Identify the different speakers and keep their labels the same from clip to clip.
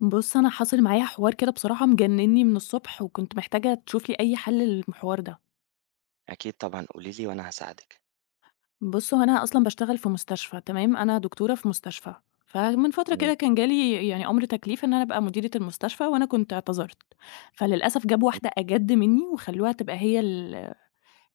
Speaker 1: بُص، أنا حصل معايا حوار كده بصراحة مجننّي من الصبح، وكنت محتاجة تشوف لي أي حل للحوار ده.
Speaker 2: أكيد طبعًا، قولي لي وأنا هاساعدِك.
Speaker 1: بُص، هو أنا أصلًا باشتغل في مستشفى، تمام؟ أنا دكتورة في مستشفى، فمن فترة
Speaker 2: إمم.
Speaker 1: كده كان جالي يعني أمر تكليف إن أنا أبقى مديرة المستشفى، وأنا كنت اعتذرت، فللأسف جابوا
Speaker 2: إمم.
Speaker 1: واحدة أجَد منّي وخلّوها تبقى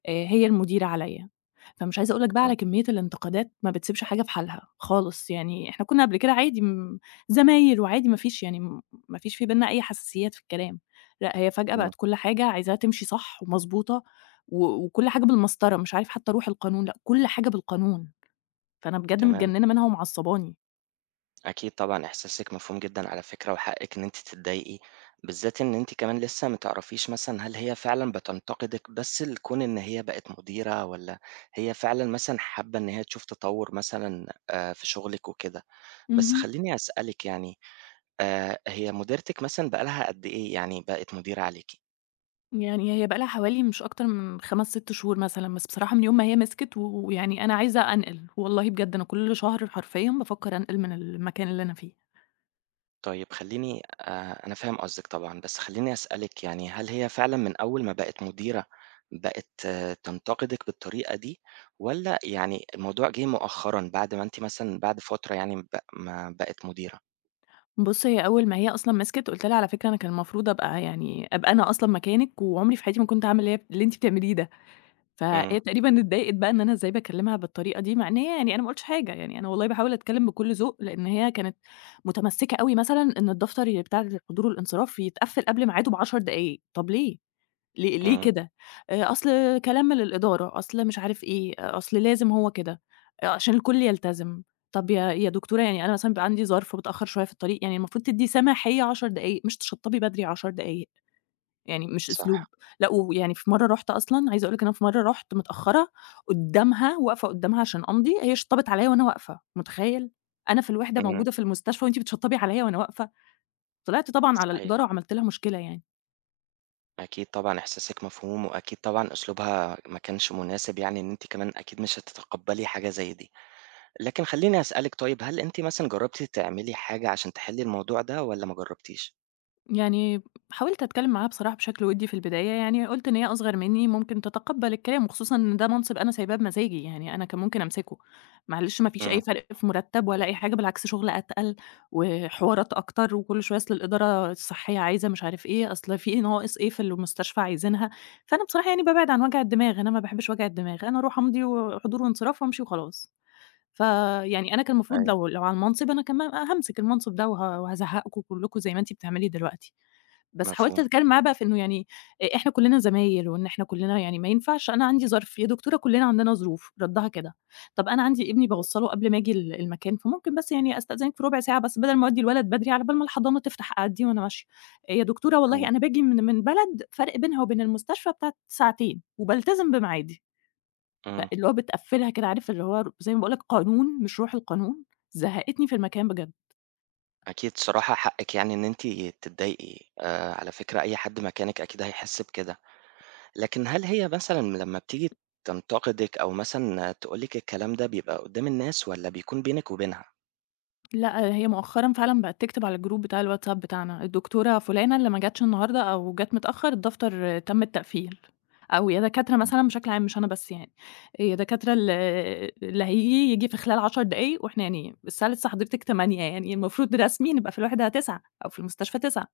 Speaker 1: هي المديرة عليّا. فمش عايزة أقول لك بقى
Speaker 2: إمم.
Speaker 1: على كمية الانتقادات، ما بتسيبش حاجة في حالها خالص، يعني إحنا كنا قبل كده عادي م زمايل، وعادي ما فيش يعني م ما فيش في بيننا أي حساسيات في الكلام، لأ هي فجأة
Speaker 2: إمم.
Speaker 1: بقت كل حاجة عايزاها تمشي صح ومضبوطة و وكل حاجة بالمسطرة، مش عارف حتى روح القانون، لأ كل حاجة بالقانون، فأنا بجد
Speaker 2: تمام.
Speaker 1: متجننة منها ومعصباني.
Speaker 2: أكيد طبعًا إحساسِك مفهوم جدًا على فكرة، وحقِّك إن أنتِ تتضايقي، بالذات إن أنتِ كمان لسه ما تعرفيش مثلًا هل هي فعلًا بتنتقدِك بس لكون إن هي بقت مديرة، والّا هي فعلًا مثلًا حابة إن هي تشوف تطوُّر مثلًا في شغلِك وكده. بس خلّيني أسألِك يعني، هي مديرتِك مثلًا بقى لها قد إيه يعني بقت مديرة عليكِ؟
Speaker 1: يعني هي بقى لها حوالي مش أكتر من 5، 6 شهور مثلًا، بس بصراحة من يوم ما هي مسكت و ويعني أنا عايزة أنقل، والله بجد أنا كل شهر حرفيًا بافكر أنقل من المكان اللي أنا فيه.
Speaker 2: طيب خلّيني أنا فاهم قصدِك طبعًا، بس خلّيني أسألِك يعني هل هي فعلًا من أول ما بقت مديرة بقت تنتقدِك بالطريقة دي، والّا يعني الموضوع جِه مؤخرًا بعد ما أنتِ مثلًا بعد فترة يعني ما بقت مديرة؟
Speaker 1: بُص، هي أول ما هي أصلًا مسكت قُلت لها: "على فكرة أنا كان المفروض أبقى أنا أصلًا مكانِك، وعمري في حياتي ما كنت هاعمل اللي أنتِ بتعمليه ده."
Speaker 2: إمم.
Speaker 1: فهي تقريبًا اتضايقت بقى إن أنا إزاي باكلمها بالطريقة دي، مع إن هي يعني أنا ما قُلتش حاجة، يعني أنا والله باحاول أتكلم بكل ذوق، لإن هي كانت متمسكة أوي مثلًا إن الدفتر بتاع الحضور والانصراف يتقفل قبل ميعاده ب10 دقايق، طب ليه؟! ليه
Speaker 2: إمم.
Speaker 1: كده؟ أصل كلام من الإدارة، أصل مش عارف إيه، آه، أصل لازم هو كده، عشان الكل يلتزم. طب يا دكتورة، يعني أنا مثلًا بيبقى عندي ظرف وباتأخر شوية في الطريق، يعني المفروض تدّي سماحية 10 دقايق، مش تشطّبي بدري 10 دقايق، يعني مش أسلوب.
Speaker 2: صح.
Speaker 1: لأ، ويعني في مرّة رُحت أصلًا عايزة أقول لِك إن أنا في مرّة رُحت متأخرة قدّامها، واقفة قدّامها عشان أمضي، هي شطّبت عليّا وأنا واقفة، متخيّل؟ أنا في الوحدة
Speaker 2: إمم.
Speaker 1: موجودة في المستشفى وأنتِ بتشطّبي عليّا وأنا واقفة! طلعت طبعًا على
Speaker 2: صحيح.
Speaker 1: الإدارة وعملت لها مشكلة يعني.
Speaker 2: أكيد طبعًا إحساسِك مفهوم، وأكيد طبعًا أسلوبها ما كانش مناسب يعني إن أنتِ كمان أكيد مش هتتقبّلي حاجة زي دي. لكن خلّيني أسألِك طيب هل أنتِ مثلًا جرّبتِ تعملي حاجة عشان تحلّي الموضوع ده والّا ما جرّبتيش؟
Speaker 1: يعني حاولت أتكلّم معاها بصراحة بشكل وِدّي في البداية، يعني قُلت إن هي أصغر منّي ممكن تتقبّل الكلام، وخصوصًا إن ده منصب أنا سايباه بمزاجي، يعني أنا كان ممكن أمسكه، معلش ما فيش
Speaker 2: إمم.
Speaker 1: أي فرق في مُرتّب ولا أي حاجة، بالعكس شُغل أتقل وحوارات أكتر، وكل شوية أصل الإدارة الصحية عايزة مش عارف إيه، أصل في ناقص إيه في المستشفى عايزينها، فأنا بصراحة يعني بابعد عن وجع الدماغ، أنا ما باحبش وجع الدماغ، أنا أروح أمضي وحضور وانصراف وأمشي وخلاص. فيعني أنا كان المفروض
Speaker 2: أيوه.
Speaker 1: لو على المنصب أنا كمان هامسك المنصب ده وه وهازهّقكم كلّكم زي ما أنتِ بتعملي دلوقتي. بس حاولت
Speaker 2: مفهوم.
Speaker 1: أتكلم معاه بقى في إنه يعني إحنا كلّنا زمايل، وإن إحنا كلّنا يعني ما ينفعش أنا عندي ظرف، يا دكتورة كلّنا عندنا ظروف، ردّها كده. طب أنا عندي ابني باوصّله قبل ما آجي المكان، فممكن بس يعني أستأذنِك في ربع ساعة بس بدل ما أودّي الولد بدري على بال ما الحضانة تفتح أعدّيه وأنا ماشية. يا دكتورة،
Speaker 2: إمم.
Speaker 1: والله أنا باجي من بلد فرق بينها وبين المستشفى بتاع ساعتين، وبالتزم بميعادي.
Speaker 2: إمم.
Speaker 1: فاللي هو بتقفّلها كده، عارف، اللي هو زي ما باقول لك قانون مش روح القانون، زهّقتني في المكان بجد.
Speaker 2: أكيد صراحة حقِّك يعني إن أنتِ تتضايقي، على فكرة أي حد مكانِك أكيد هيحس بكده، لكن هل هي مثلًا لمّا بتيجي تنتقدِك أو مثلًا تقول لِك الكلام ده بيبقى قدّام الناس والّا بيكون بينِك وبينها؟
Speaker 1: لأ، هي مؤخرًا فعلًا بقت تكتب على الجروب بتاع الWhatsApp بتاعنا، الدكتورة فلانة اللي ما جاتش النهارده أو جات متأخر الدفتر تم التقفيل، أو يا دكاترة
Speaker 2: إمم.
Speaker 1: مثلًا بشكل عام مش أنا بس يعني، يا دكاترة ال اللي هييجي ييجي في خلال 10 دقايق، وإحنا يعني الساعة لسه حضرتك 08:00، يعني المفروض رسمي نبقى في الوحدة 09:00 أو في المستشفى 09:00،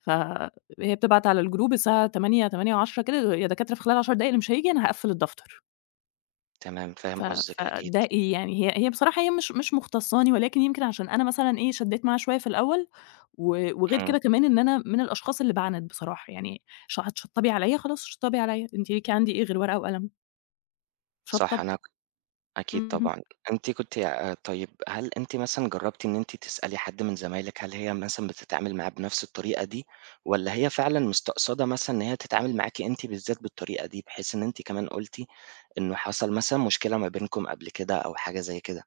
Speaker 1: فهي بتبعت على الجروب الساعة 08:00، 08:10 كده: يا دكاترة، في خلال 10 دقايق اللي مش هييجي أنا هاقفل الدفتر.
Speaker 2: تمام، فاهم
Speaker 1: ف
Speaker 2: قصدِك أكيد.
Speaker 1: فده إيه يعني، هي بصراحة هي مش مختصّاني، ولكن يمكن عشان أنا مثلًا إيه، شدّيت معاها شوية في الأول، و وغير
Speaker 2: إمم.
Speaker 1: كده كمان إن أنا من الأشخاص اللي باعند بصراحة، يعني هتشطّبي عليَّ خلاص شطّبي عليَّ، أنتِ ليكِ عندي إيه غير ورقة وقلم،
Speaker 2: صح.
Speaker 1: شطّب،
Speaker 2: أنا أكيد
Speaker 1: اهم.
Speaker 2: طبعًا. أنتِ كنتِ طيب هل أنتِ مثلًا جرّبتِ إن أنتِ تسألي حد من زمايلِك هل هي مثلًا بتتعامل معاه بنفس الطريقة دي والّا هي فعلًا مستقصدة مثلًا إن هي تتعامل معاكِ أنتِ بالذات بالطريقة دي، بحيث إن أنتِ كمان قُلتِ إنه حصل مثلًا مشكلة ما بينكم قبل كده أو حاجة زي كده؟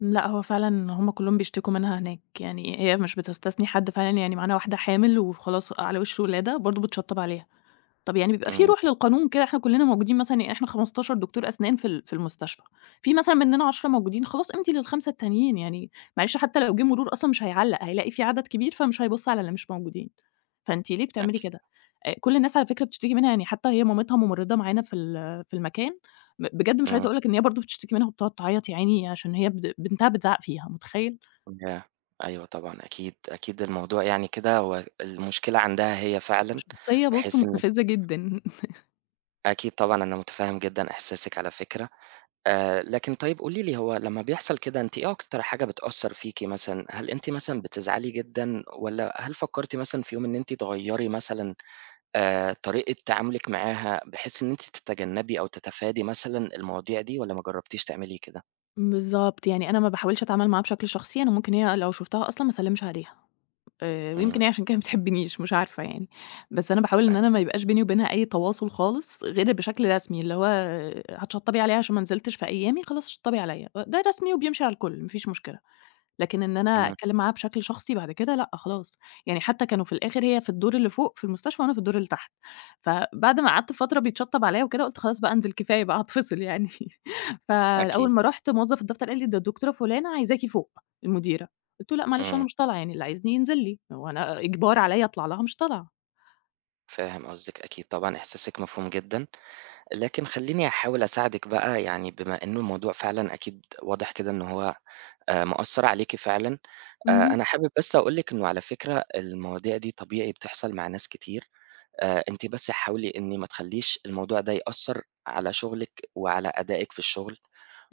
Speaker 1: لأ، هو فعلًا هُم كلّهم بيشتكوا منها هناك، يعني هي مش بتستثني حد فعلًا، يعني معانا واحدة حامل وخلاص على وِش ولادة برضه بتشطّب عليها. طب يعني بيبقى في
Speaker 2: إمم.
Speaker 1: روح للقانون كده، إحنا كلّنا موجودين مثلًا، يعني إحنا 15 دكتور أسنان في المستشفى، في مثلًا مننا 10 موجودين، خلاص امضي لل5 التانيين، يعني معلش حتى لو جه مرور أصلًا مش هيعلّق، هيلاقي في عدد كبير فمش هيبُص على اللي مش موجودين، فأنتِ ليه بتعملي
Speaker 2: أكي
Speaker 1: كده؟ كل الناس على فكرة بتشتكي منها، يعني حتى هي مامتها ممرضة معانا في المكان، بجد مش
Speaker 2: إمم.
Speaker 1: عايزة أقول لك إن هي برضه بتشتكي منها وبتقعد تعيّط يا عيني عشان هي بنتها بتزعّق فيها، متخيّل؟
Speaker 2: ياه! أيوه طبعًا أكيد، أكيد الموضوع يعني كده هو المشكلة عندها هي فعلًا،
Speaker 1: شخصية، بُص،
Speaker 2: بحيث إن
Speaker 1: مستفزة جدًا.
Speaker 2: أكيد طبعًا أنا مُتفهّم جدًا إحساسِك على فكرة. لكن طيب قولي لي هو لمّا بيحصل كده أنتِ إيه أكتر حاجة بتأثّر فيكِ مثلًا؟ هل أنتِ مثلًا بتزعلي جدًا والّا هل فكّرتِ مثلًا في يوم إن أنتِ تغيّري مثلًا طريقة تعاملِك معاها بحيث إن أنتِ تتجنّبي أو تتفادي مثلًا المواضيع دي والّا ما جرّبتيش تعملي كده؟
Speaker 1: بالضبط، يعني أنا ما باحاولش أتعامل معاها بشكل شخصي، أنا ممكن هي لو شُفتها أصلًا ما أسلّمش عليها، ويمكن
Speaker 2: إمم.
Speaker 1: هي عشان كده ما بتحبنيش، مش عارفة يعني، بس أنا باحاول إن أنا ما
Speaker 2: أكيد.
Speaker 1: يبقاش بيني وبينها أي تواصل خالص غير بشكل رسمي، اللي هو هتشطّبي عليها عشان ما نزلتش في أيامي، خلاص شطّبي عليَّ، ده رسمي وبيمشي على الكل، ما فيش مشكلة. لكن إن أنا
Speaker 2: إمم.
Speaker 1: أتكلّم معاها بشكل شخصي بعد كده، لأ خلاص، يعني حتى كانوا في الآخر هي في الدور اللي فوق في المستشفى وأنا في الدور اللي تحت، فبعد ما قعدت فترة بيتشطّب عليّا وكده قُلت خلاص بقى أنزل، كفاية بقى هاتفصل يعني،
Speaker 2: أكيد.
Speaker 1: فأول ما رُحت موظّف الدفتر قال لي: "ده الدكتورة فُلانة عايزاكِ فوق، المديرة." قُلت له: "لأ معلش،
Speaker 2: إمم.
Speaker 1: أنا مش طالعة، يعني اللي عايزني ينزل لي، هو أنا إجبار عليّا أطلع لها، مش طالعة."
Speaker 2: فاهم قصدِك أكيد طبعًا إحساسِك مفهوم جدًا، لكن خلّيني أحاول أساعدِك بقى يعني بما إنه الموضوع فعلًا أكيد واضح كده إن هو مأثّر عليكِ فعلًا.
Speaker 1: اهم،
Speaker 2: أنا حابب بس أقول لِك إنه على فكرة المواضيع دي طبيعي بتحصل مع ناس كتير، أنتِ بس حاولي إن ما تخلّيش الموضوع ده يأثّر على شغلِك وعلى أدائِك في الشغل،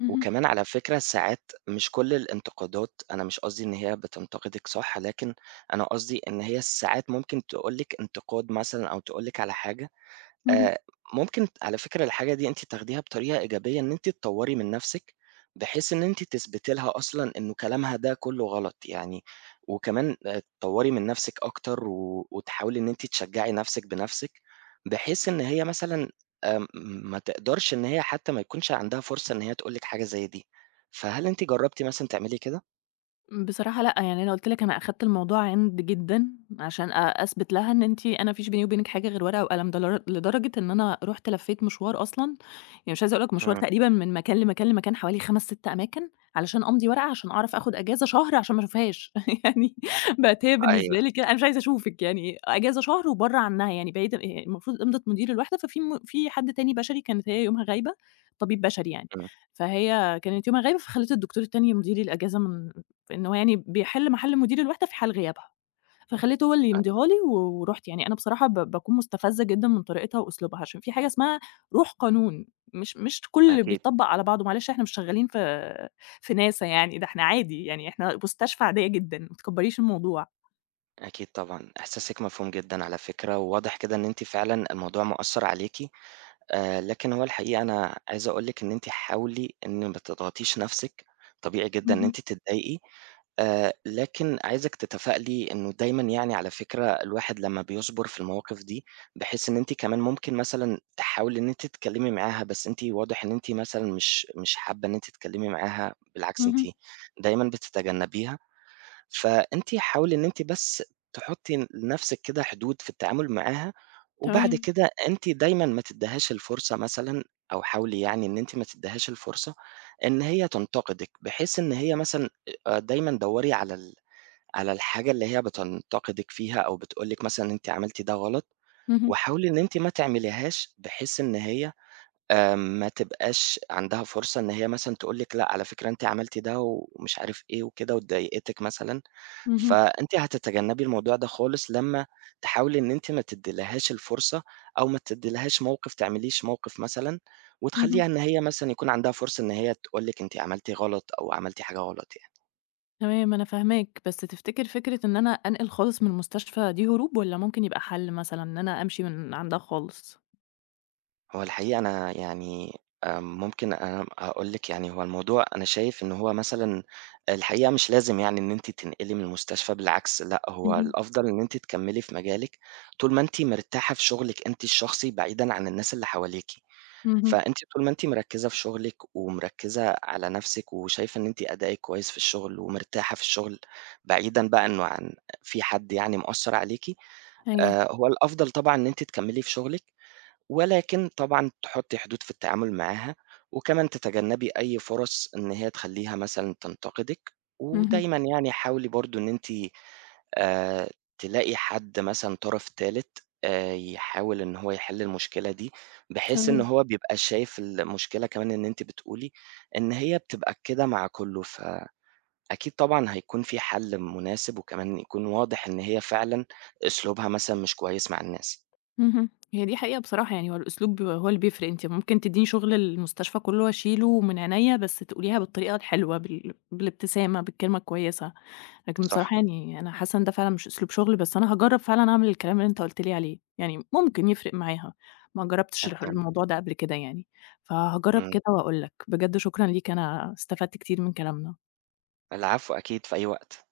Speaker 1: اهم،
Speaker 2: وكمان على فكرة ساعات مش كل الانتقادات أنا مش قصدي إن هي بتنتقدِك صح، لكن أنا قصدي إن هي ساعات ممكن تقول لِك انتقاد مثلًا أو تقول لِك على حاجة.
Speaker 1: اهم.
Speaker 2: آآ ممكن على فكرة الحاجة دي أنتِ تاخديها بطريقة إيجابية، إن أنتِ تطوّري من نَفْسِك، بحيث إن أنتِ تثبتي لها أصلًا إنه كلامها ده كُلّه غلط يعني، وكمان تطوّري من نَفْسِك أكتر و وتحاولي إن أنتِ تشجّعي نَفْسِك بنَفْسِك، بحيث إن هي مثلًا آمم ما تقدرش إن هي حتى ما يكونش عندها فرصة إن هي تقول لِك حاجة زي دي، فهل أنتِ جرّبتِ مثلًا تعملي كده؟
Speaker 1: بصراحة لأ، يعني أنا قُلت لِك أنا أخدت الموضوع عِند جدًا، عشان أثبت لها إن أنتِ أنا ما فيش بيني وبينِك حاجة غير ورقة وقلم، ده لدرجة إن أنا رُحت لفيت مشوار أصلًا، يعني مش عايزة أقول لك مشوار
Speaker 2: إمم.
Speaker 1: تقريبًا من مكان لمكان لمكان حوالي 5، 6 أماكن، علشان أمضي ورقة عشان أعرف آخد إجازة شهر عشان ما اشوفهاش يعني بقت هي
Speaker 2: أيوه.
Speaker 1: بالنسبة لي كده أنا مش عايزة أشوفِك، يعني إجازة شهر وبرّه عنها، يعني بعيدة. هي المفروض إمضة مدير الوحدة، ففي م في حد تاني بشري كانت هي يومها غايبة، طبيب بشري يعني،
Speaker 2: إمم.
Speaker 1: فهي كانت يومها غايبة فخلّت الدكتور التاني يمضي لي الإجازة، من إنه يعني بيحل محل مدير الوحدة في حال غيابها، فخلّيته هو اللي يمضيها
Speaker 2: أيوه.
Speaker 1: لي و ورُحت، يعني أنا بصراحة باكون مستفزة جدًا من طريقتها وأسلوبها، عشان في حاجة اسمها روح قانون، مش كل اللي
Speaker 2: أكيد.
Speaker 1: بيطبّق على بعضه، معلش إحنا مش شغالين في ناسا يعني، ده إحنا عادي، يعني إحنا مستشفى عادية جدًا، ما تكبّريش الموضوع.
Speaker 2: أكيد طبعًا، إحساسِك مفهوم جدًا على فكرة، وواضح كده إن أنتِ فعلًا الموضوع مأثّر عليكِ. لكن هو الحقيقة أنا عايز أقول لِك إن أنتِ حاولي إن ما تضغطيش نَفْسِك، طبيعي جدًا إن
Speaker 1: اهم،
Speaker 2: أنتِ تتضايقي، لكن عايزِك تتفائلي إنه دايمًا يعني على فكرة الواحد لمّا بيصبر في المواقف دي، بحيث إن أنتِ كمان ممكن مثلًا تحاولي إن أنتِ تتكلمي معاها، بس أنتِ واضح إن أنتِ مثلًا مش حابة إن أنتِ تتكلمي معاها، بالعكس أنتِ
Speaker 1: اهم،
Speaker 2: دايمًا بتتجنبيها. فأنتِ حاولي إن أنتِ بس تحطّي لنفسِك كده حدود في التعامل معاها، وبعد
Speaker 1: تمام،
Speaker 2: كده أنتِ دايمًا ما تدّيهاش الفرصة مثلًا أو حاولي يعني إن أنتِ ما تدّيهاش الفرصة إن هي تنتقدِك، بحيث إن هي مثلًا دايمًا دَوّري على الحاجة اللي هي بتنتقدِك فيها أو بتقول لِك مثلًا أنتِ عملتِ ده غلط،
Speaker 1: اهم،
Speaker 2: وحاولي إن أنتِ ما تعمليهاش بحيث إن هي ما تبقاش عندها فرصة إن هي مثلًا تقول لِك لأ على فكرة أنتِ عملتِ ده ومش عارف إيه وكده وضايقتِك مثلًا.
Speaker 1: اهم،
Speaker 2: فأنتِ هتتجنبي الموضوع ده خالص لمّا تحاولي إن أنتِ ما تدّيلهاش الفرصة أو ما تدّيلهاش موقِف تعمليش موقِف مثلًا وتخلّيها
Speaker 1: اهم،
Speaker 2: إن هي مثلًا يكون عندها فرصة إن هي تقول لِك أنتِ عملتِ غلط أو عملتِ حاجة غلط يعني.
Speaker 1: تمام، أنا فاهماك، بس تفتكر فكرة إن أنا أنقل خالص من المستشفى دي هروب، والّا ممكن يبقى حل مثلًا إن أنا أمشي من عندها خالص؟
Speaker 2: هو الحقيقة أنا يعني ممكن أنا أقول لِك يعني هو الموضوع أنا شايف إن هو مثلًا الحقيقة مش لازم يعني إن أنتِ تنقلي من المستشفى، بالعكس، لأ هو
Speaker 1: اهم،
Speaker 2: الأفضل إن أنتِ تكمّلي في مجالِك طول ما أنتِ مرتاحة في شُغلِك أنتِ الشخصي بعيدًا عن الناس اللي حواليكِ.
Speaker 1: اهم،
Speaker 2: فأنتِ طول ما أنتِ مركّزة في شغلِك، ومركّزة على نَفْسِك، وشايفة إن أنتِ أدائِك كويس في الشغل، ومرتاحة في الشغل، بعيدًا بقى إنه عن في حد يعني مأثّر عليكِ،
Speaker 1: أيوه.
Speaker 2: هو الأفضل طبعًا إن أنتِ تكمّلي في شغلِك، ولكن طبعًا تحطّي حدود في التعامل معاها، وكمان تتجنّبي أي فرص إن هي تخلّيها مثلًا تنتقدِك،
Speaker 1: اهم،
Speaker 2: ودايمًا يعني حاولي برضه إن أنتِ آآ تلاقي حد مثلًا طرف تالت يحاول إن هو يحل المشكلة دي، بحيث إن
Speaker 1: تمام،
Speaker 2: هو بيبقى شايف المشكلة كمان إن أنتِ بتقولي إن هي بتبقى كده مع كُلّه، فأكيد طبعًا هيكون في حل مناسب وكمان يكون واضح إن هي فعلًا أسلوبها مثلًا مش كويس مع الناس.
Speaker 1: اهم. هي دي حقيقة بصراحة، يعني هو الأسلوب بيبقى هو اللي بيفرق، أنتِ ممكن تدّيني شغل المستشفى كلّه أشيله من عينيّا، بس تقوليها بالطريقة الحلوة، بالابتسامة، بالكلمة الكويسة، لكن
Speaker 2: صح.
Speaker 1: بصراحة يعني أنا حاسة إن ده فعلًا مش أسلوب شغل، بس أنا هاجرّب فعلًا أعمل الكلام اللي أنت قُلت لي عليه، يعني ممكن يفرق معاها، ما جرّبتش
Speaker 2: أتمنى.
Speaker 1: الموضوع ده قبل كده يعني، فهاجرّب
Speaker 2: إمم.
Speaker 1: كده وأقول لك. بجد شكرًا ليك، أنا استفدت كتير من كلامنا.
Speaker 2: العفو أكيد في أي وقت.